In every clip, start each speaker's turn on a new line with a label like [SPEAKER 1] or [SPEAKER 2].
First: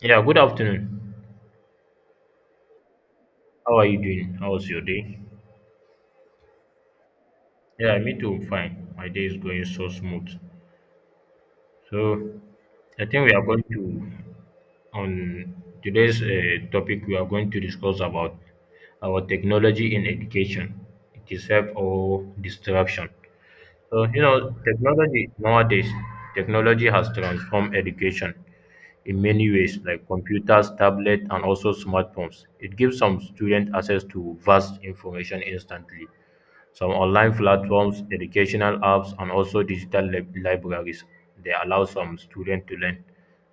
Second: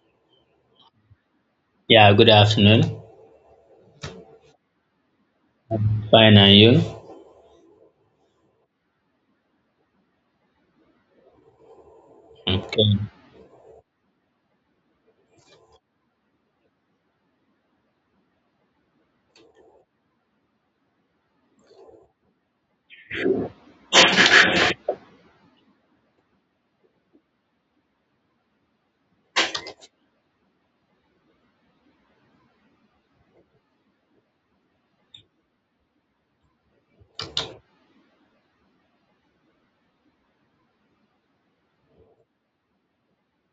[SPEAKER 1] Yeah, good afternoon.
[SPEAKER 2] Yeah, good afternoon.
[SPEAKER 1] How are you doing? How was your day?
[SPEAKER 2] Fine, and you?
[SPEAKER 1] Yeah, me too. Fine. My day is going so smooth. So,
[SPEAKER 2] Okay.
[SPEAKER 1] I think we are going to, on today's topic, we are going to discuss about our technology in education, it is help or disruption. So, you know, technology nowadays, technology has transformed education in many ways, like computers, tablets, and also smartphones. It gives some students access to vast information instantly. Some online platforms, educational apps, and also libraries, they allow some students to learn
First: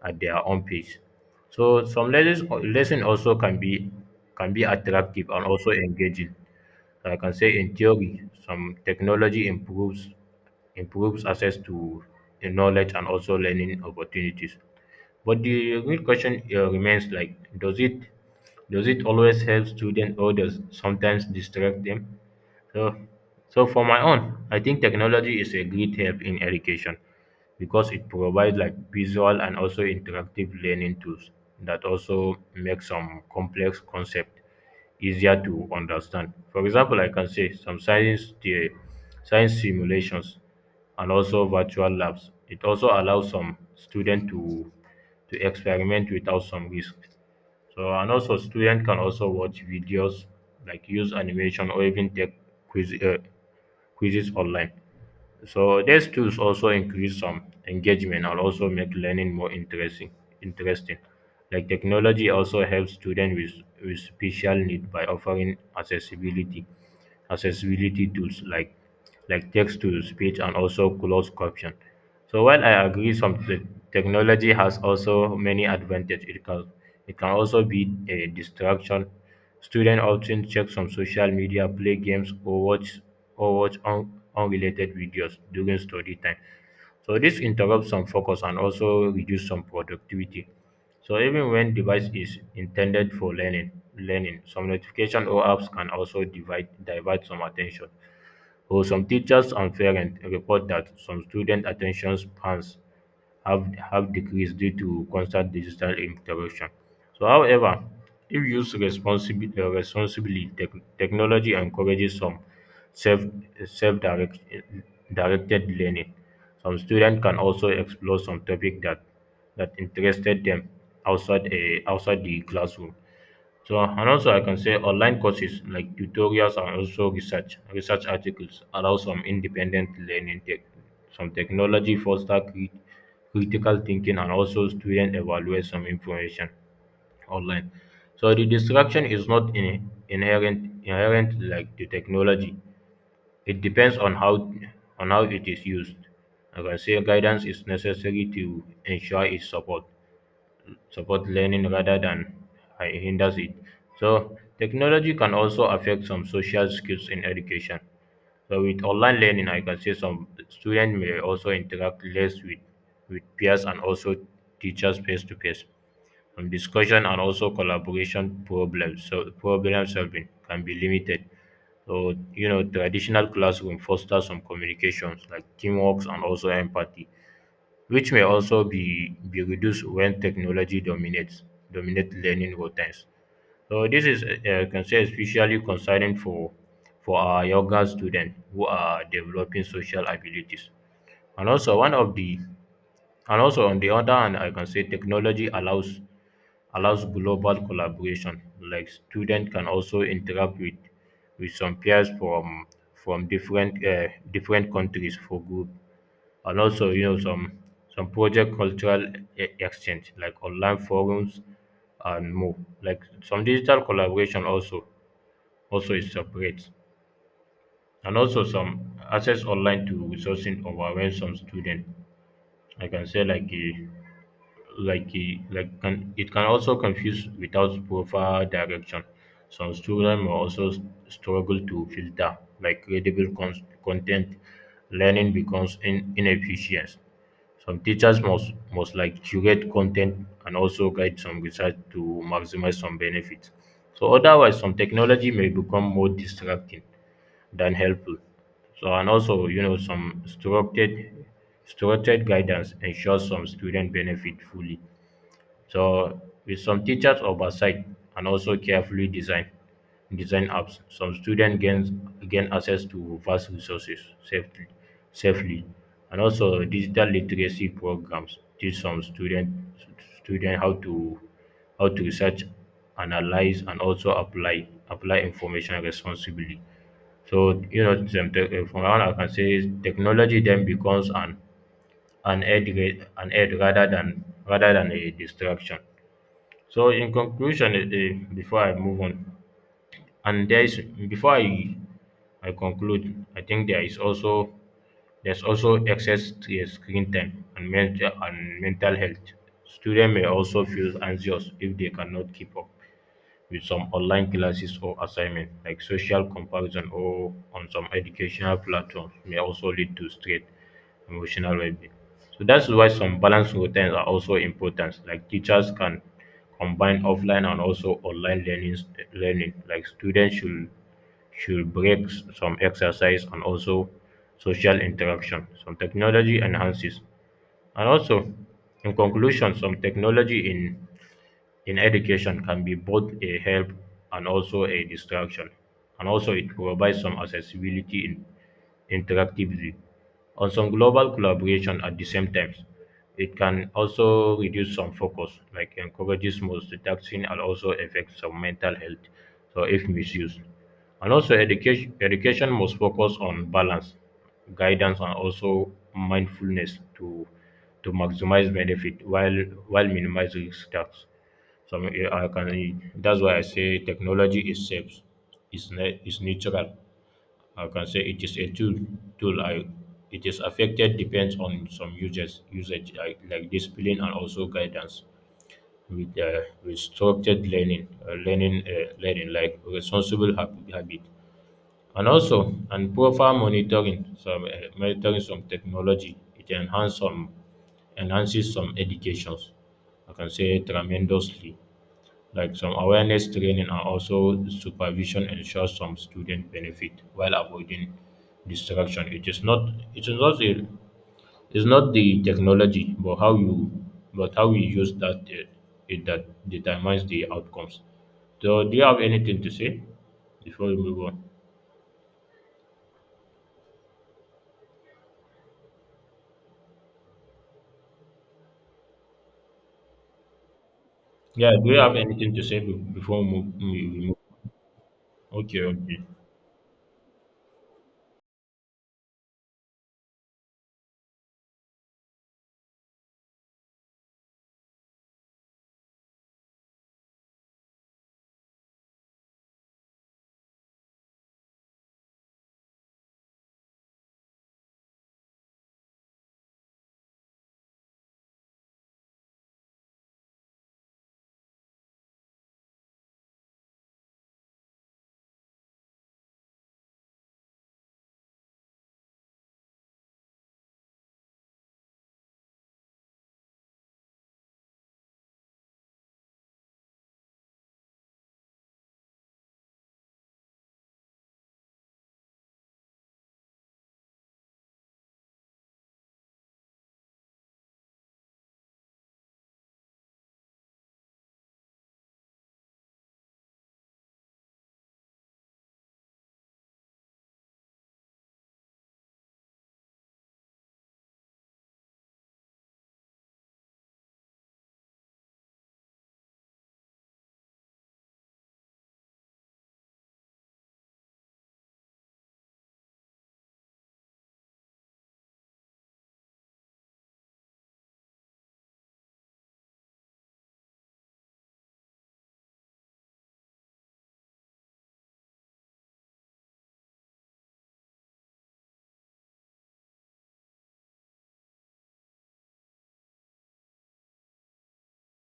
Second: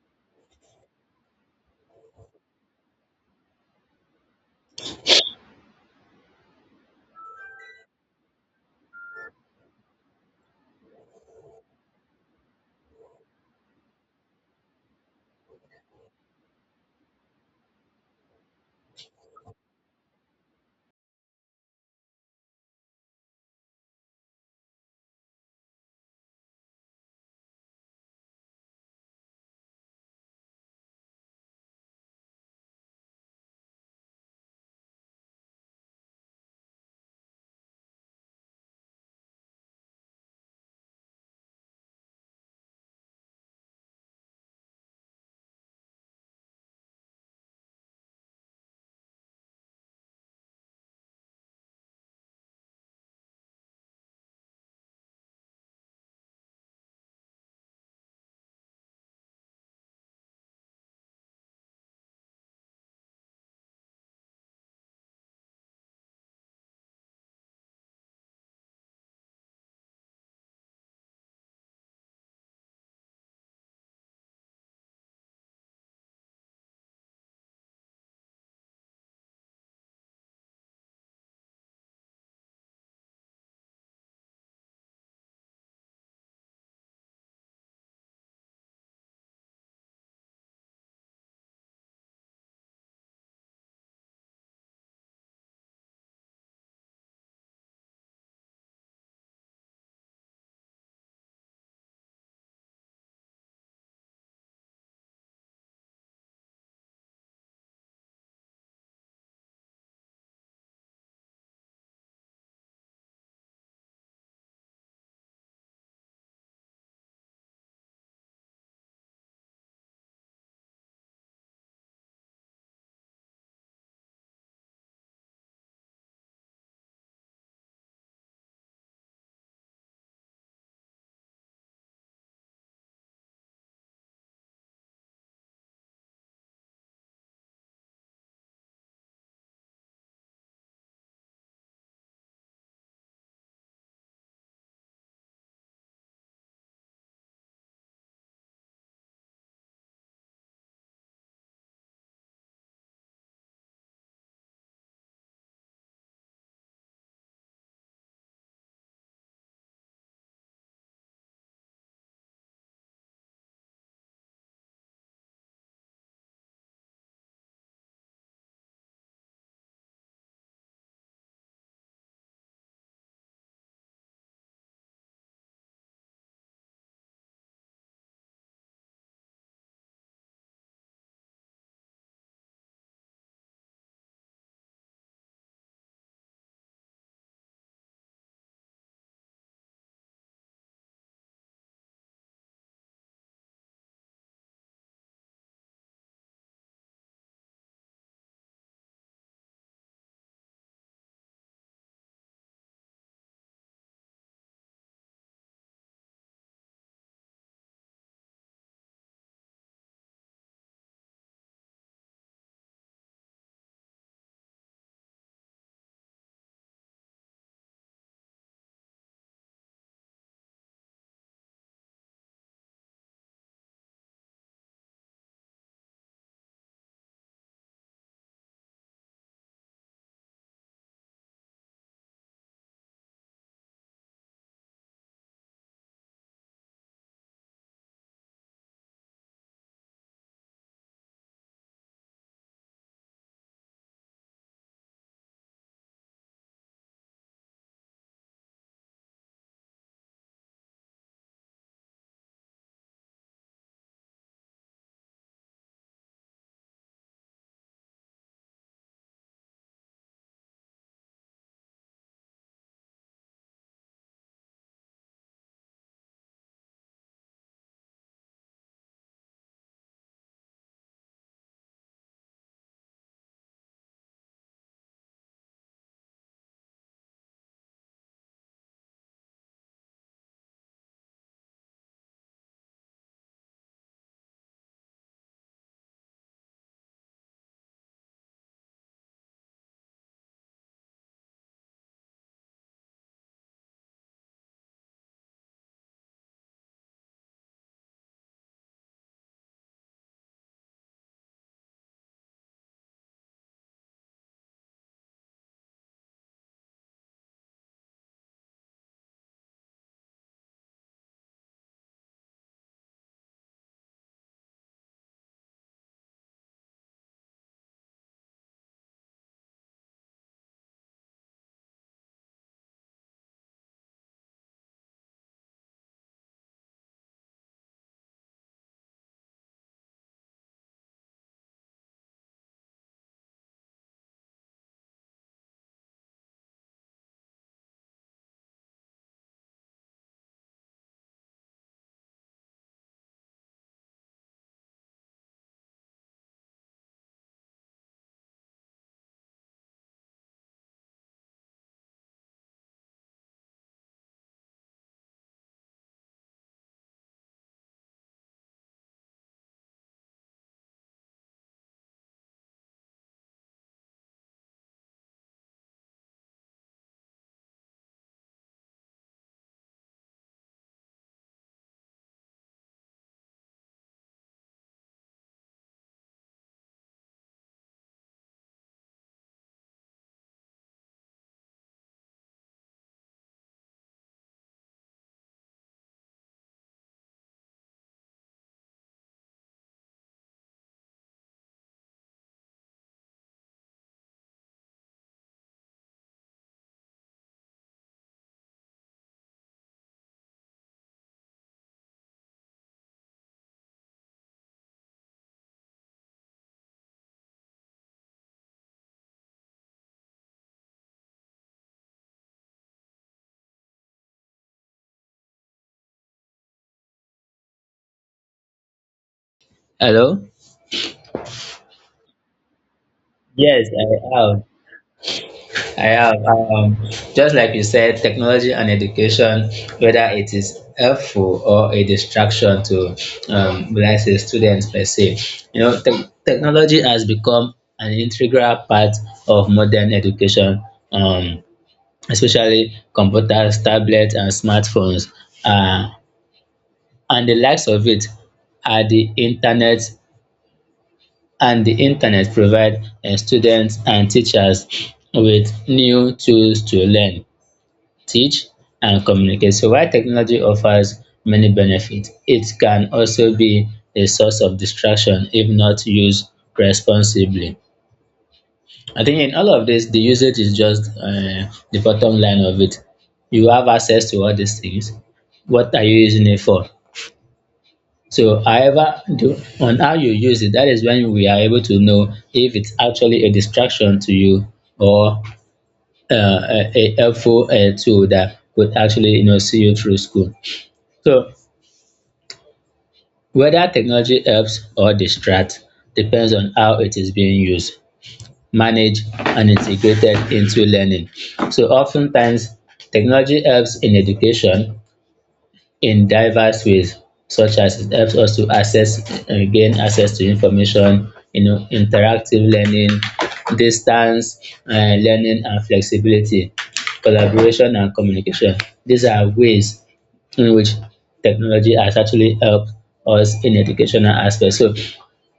[SPEAKER 1] at their own pace. So some lesson also can be attractive and also engaging. Like I can say in theory, some technology improves improves access to the knowledge and also learning opportunities. But the real question remains like, does it always help students, or does sometimes distract them? So, so, for my own, I think technology is a great help in education because it provides like visual and also interactive learning tools that also make some complex concept easier to understand. For example, I can say some science simulations and also virtual labs. It also allows some student to experiment without some risk. So and also student can also watch videos like use animation or even take quiz uh, quizzes online. So these tools also increase some engagement and also make learning more interesting. Interesting, like technology also helps students with special need by offering accessibility tools like text to speech and also closed caption. So while I agree technology has also many advantages, it can also be a distraction. Students often check some social media, play games, or watch unrelated videos during study time. So this interrupts some focus and also reduce some productivity. So even when device is intended for learning, learning some notification or apps can also divert some attention. So some teachers and parents report that some student attention spans have decreased due to constant digital interaction. So, however, if used responsibly, technology encourages some self self direct, directed learning. Some students can also explore some topic that interested them outside a outside the classroom. So and also I can say online courses like tutorials and also research articles allow some independent learning tech Some technology foster critical thinking and also student evaluate some information online. So the distraction is not in, inherent inherent like the technology. It depends on how it is used. Like I can say guidance is necessary to ensure its support learning rather than hinders it. So technology can also affect some social skills in education. So with online learning, I can say some students may also interact less with peers and also teachers face to face. Discussion and also collaboration problems. So problem solving can be limited. So you know, traditional classroom fosters some communications like teamwork and also empathy which may also be reduced when technology dominates dominate learning routines. So this is can say especially concerning for our younger students who are developing social abilities. And also one of the and also on the other hand, I can say technology allows global collaboration. Like students can also interact with some peers from different different countries for group and also you know some project cultural exchange like online forums and more like some digital collaboration also also is separate and also some access online to resourcing over when some student I can say like a like it, like can it can also confuse without proper direction. Some students may also struggle to filter like credible content. Learning becomes inefficient. Some teachers must like curate content and also guide some research to maximize some benefits. So otherwise, some technology may become more distracting than helpful. So and also, you know, some structured guidance ensures some student benefit fully. So with some teachers oversight and also carefully designed design apps, some students gain access to vast resources safely safely. And also digital literacy programs teach some student how to research, analyze and also apply information responsibly. So you know, from around I can say technology then becomes an an aid rather than a distraction. So in conclusion, before I move on and there is, before I conclude, I think there is also, there's also excess screen time and mental health. Students may also feel anxious if they cannot keep up with some online classes or assignment, like social comparison or on some educational platforms, may also lead to stress, emotional well-being. So that's why some balanced routines are also important. Like teachers can combine offline and also online learning, learning. Like students should break some exercise and also social interaction. Some technology enhances, and also in conclusion, some technology in education can be both a help and also a distraction. And also, it provides some accessibility in interactively. On some global collaboration at the same time, it can also reduce some focus, like encourages multitasking and also affects some mental health. So, if misused, and also education must focus on balance, guidance, and also mindfulness to maximize benefit while minimizing risks. Some I can. That's why I say technology is safe. It's neutral. I can say it is a tool. Tool. I. It is affected depends on some users usage like discipline and also guidance with structured learning like responsible habit, and also and proper monitoring. Some monitoring some technology. It enhances some educations. I can say tremendously like some awareness training and also supervision ensures some student benefit while avoiding distraction. It is not, it is not the it's not the technology but how you, but how you use that it that determines the outcomes. So do you have anything to say before we move on?
[SPEAKER 2] Hello?
[SPEAKER 1] Yeah, do you have anything to say before we move?
[SPEAKER 2] Yes,
[SPEAKER 1] We
[SPEAKER 2] I
[SPEAKER 1] move?
[SPEAKER 2] have.
[SPEAKER 1] Okay,
[SPEAKER 2] I
[SPEAKER 1] okay.
[SPEAKER 2] have. Just like you said, technology and education, whether it is helpful or a distraction to, will I say, students per se. You know, technology has become an integral part of modern education, um, especially computers, tablets, and smartphones, uh, and the likes of it are the internet, and the internet provide students and teachers with new tools to learn, teach and communicate. So while technology offers many benefits, it can also be a source of distraction if not used responsibly. I think in all of this, the usage is just the bottom line of it. You have access to all these things. What are you using it for? So however, on how you use it, that is when we are able to know if it's actually a distraction to you or uh, a, helpful tool that could actually, you know, see you through school. So whether technology helps or distracts depends on how it is being used, managed, and integrated into learning. So oftentimes, technology helps in education in diverse ways, such as it helps us to access and gain access to information, you know, interactive learning, distance learning and flexibility, collaboration and communication. These are ways in which technology has actually helped us in educational aspects. So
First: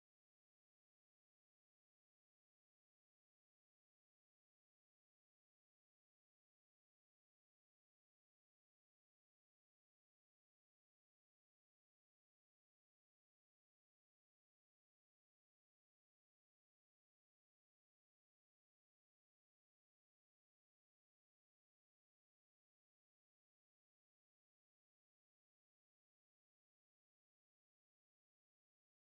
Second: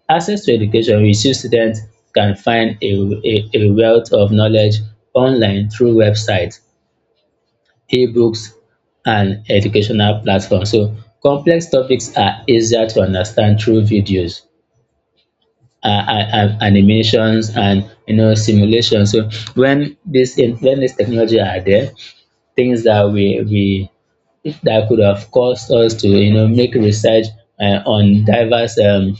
[SPEAKER 2] access to education, we see students can find a wealth of knowledge online through websites, ebooks and educational platforms. So complex topics are easier to understand through videos, animations and, you know, simulations. So when this technology are there, things that we that could have caused us to, you know, make research on diverse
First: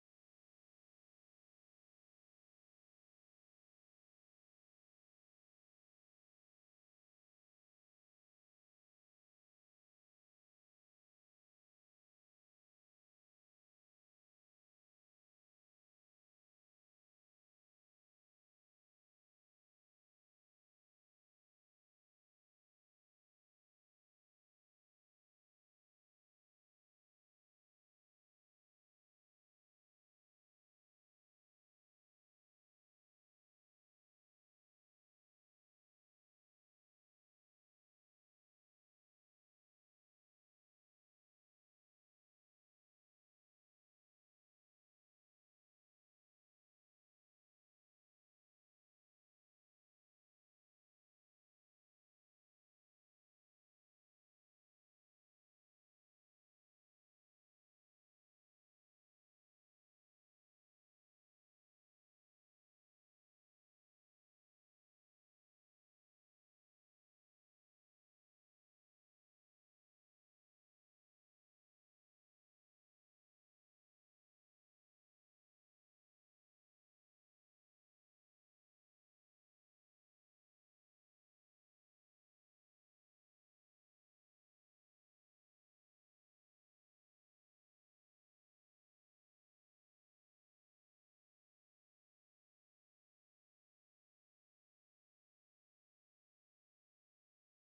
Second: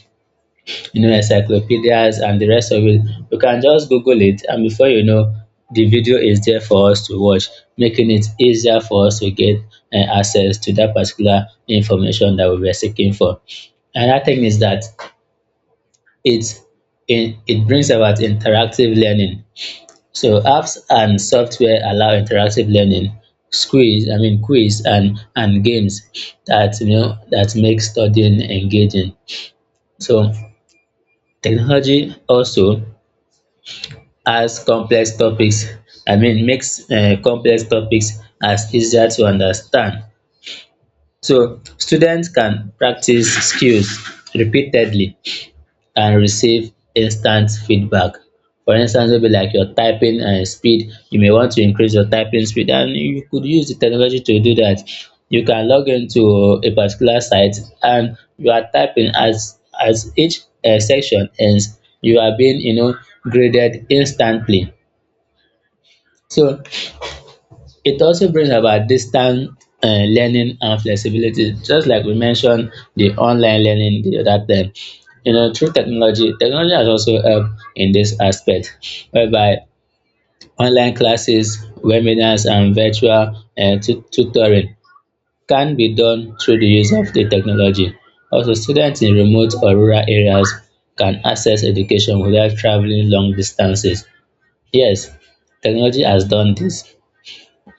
[SPEAKER 2] you know, encyclopedias and the rest of it. You can just Google it, and before you know, the video is there for us to watch, making it easier for us to get access to that particular information that we were seeking for. Another thing is that it, it brings about interactive learning. So apps and software allow interactive learning, quiz, I mean quiz and games that, you know, that make studying engaging. So technology also as complex topics I mean makes complex topics as easier to understand, so students can practice skills repeatedly and receive instant feedback. For instance, maybe like your typing speed, you may want to increase your typing speed and you could use the technology to do that. You can log into a particular site and you are typing as each section ends, you are being, you know, graded instantly. So it also brings about distant learning and flexibility, just like we mentioned the online learning the other time. You know, through technology, technology has also helped in this aspect, whereby online classes, webinars, and virtual tutoring can be done through the use of the technology. Also, students in remote or rural areas can access education without traveling long distances. Yes, technology has done this.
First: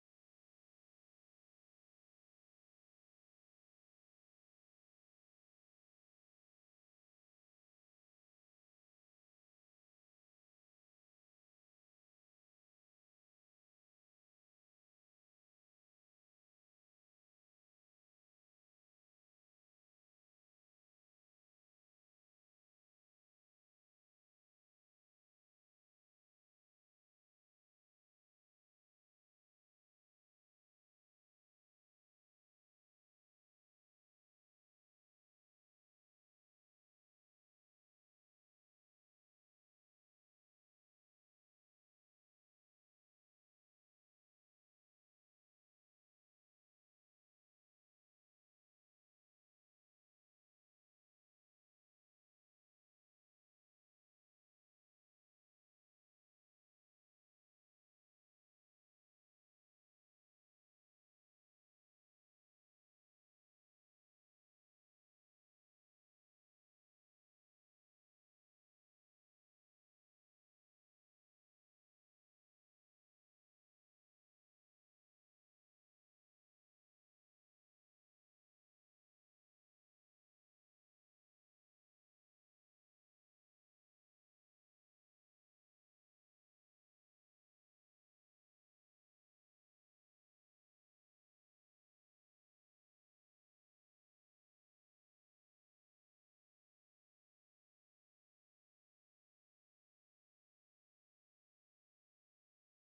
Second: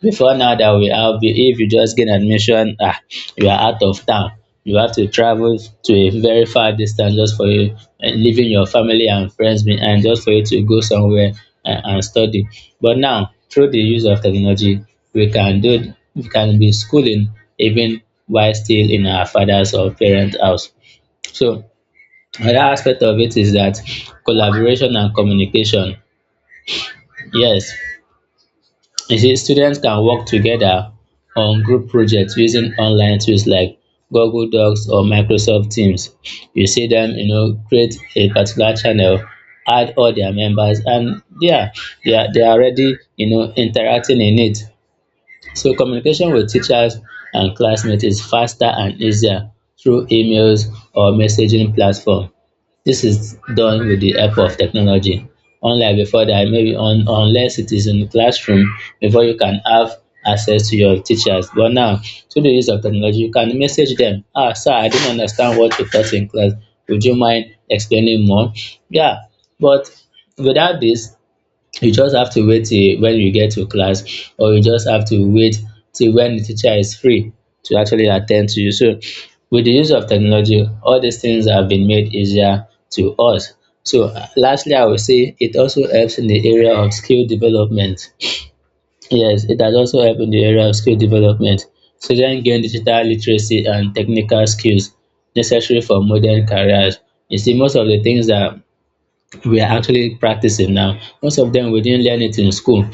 [SPEAKER 2] Before now that we have, if you just get admission, ah, you are out of town. You have to travel to a very far distance just for you, and leaving your family and friends behind just for you to go somewhere and, study. But now, through the use of technology, we can be schooling even while still in our father's or parents' house. So another aspect of it is that collaboration and communication. Yes, you see, students can work together on group projects using online tools like Google Docs or Microsoft Teams. You see them, you know, create a particular channel, add all their members, and yeah, they are already, you know, interacting in it. So communication with teachers and classmates is faster and easier through emails or messaging platform. This is done with the help of technology. Unlike before that, maybe unless it is in the classroom, before you can have access to your teachers. But now, through the use of technology, you can message them. Ah, sir, I didn't understand what you taught in class. Would you mind explaining more? Yeah, but without this, you just have to wait till when you get to class, or you just have to wait till when the teacher is free to actually attend to you. So with the use of technology, all these things have been made easier to us. So lastly, I would say it also helps in the area of skill development. Yes, it has also helped in the area of skill development. Students gain digital literacy and technical skills necessary for modern careers. You see, most of the things that we are actually practicing now, most of them we didn't learn it in school.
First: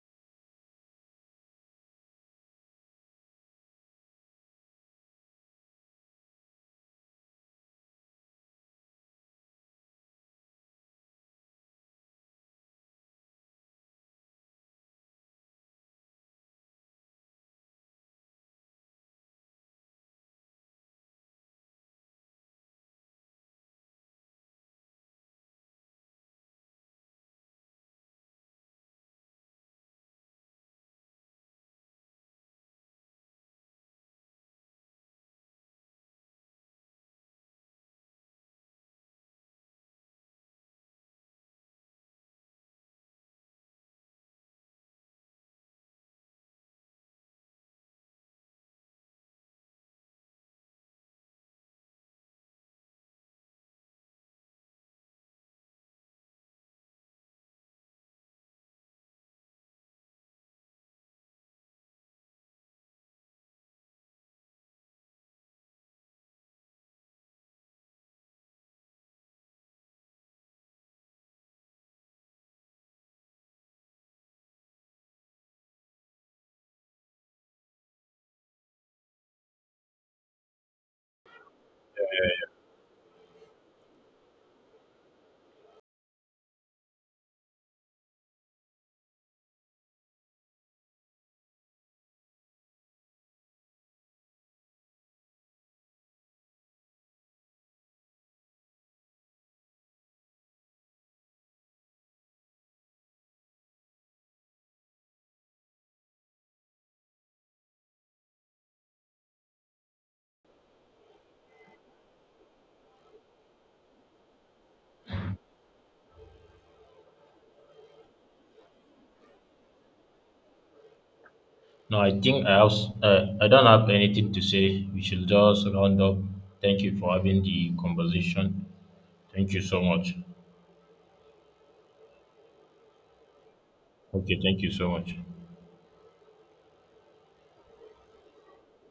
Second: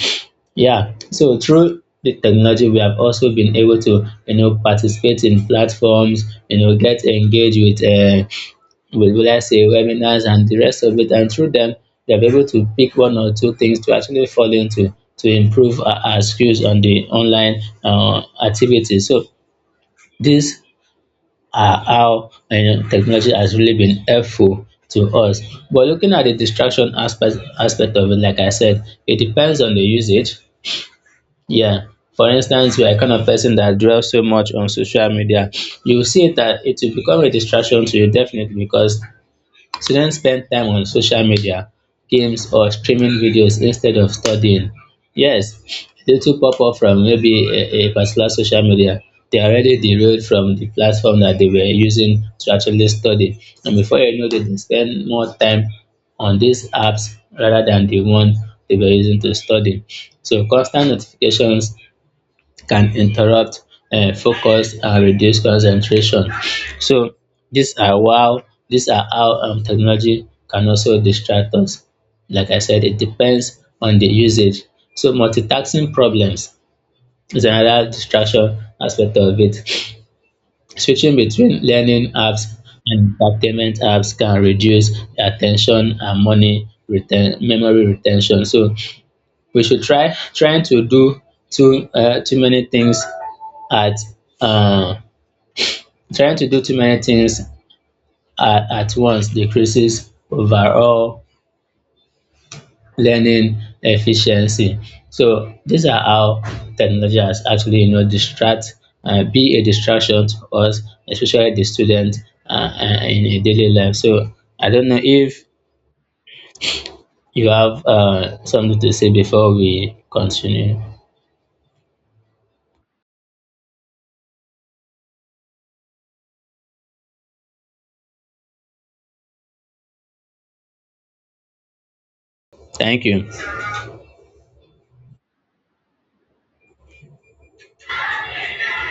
[SPEAKER 2] Yeah, so through the technology, we have also been able to, you know, participate in platforms, you know, get engaged with what I say, webinars and the rest of it. And through them, they're able to pick one or two things to actually fall into, to improve our skills on the online activities. So these are how, you know, technology has really been helpful to us. But looking at the distraction aspect aspect of it, like I said, it depends on the usage, yeah. For instance, you are kind of person that dwells so much on social media, you will see that it will become a distraction to you definitely, because students spend time on social media, games or streaming videos instead of studying. Yes, they too pop up from maybe a particular social media. They are already derailed from the platform that they were using to actually study. And before you know it, they spend more time on these apps rather than the one they were using to study. So constant notifications can interrupt focus and reduce concentration. So these are wow, these are how technology can also distract us. Like I said, it depends on the usage. So multitasking problems is another distraction aspect of it. Switching between learning apps and entertainment apps can reduce attention and memory retention. So we should try trying to do too many things at uh, trying to do too many things at, once decreases overall learning efficiency. So these are how technology has actually, you know, distract be a distraction to us, especially the student, uh, in a daily life. So I don't know if you have something to say before we continue.
[SPEAKER 1] No, I think I have, I don't have anything to say. We should just round up. Thank you for having the conversation. Thank you so much.
[SPEAKER 2] Thank you.
[SPEAKER 1] Okay, thank you so much.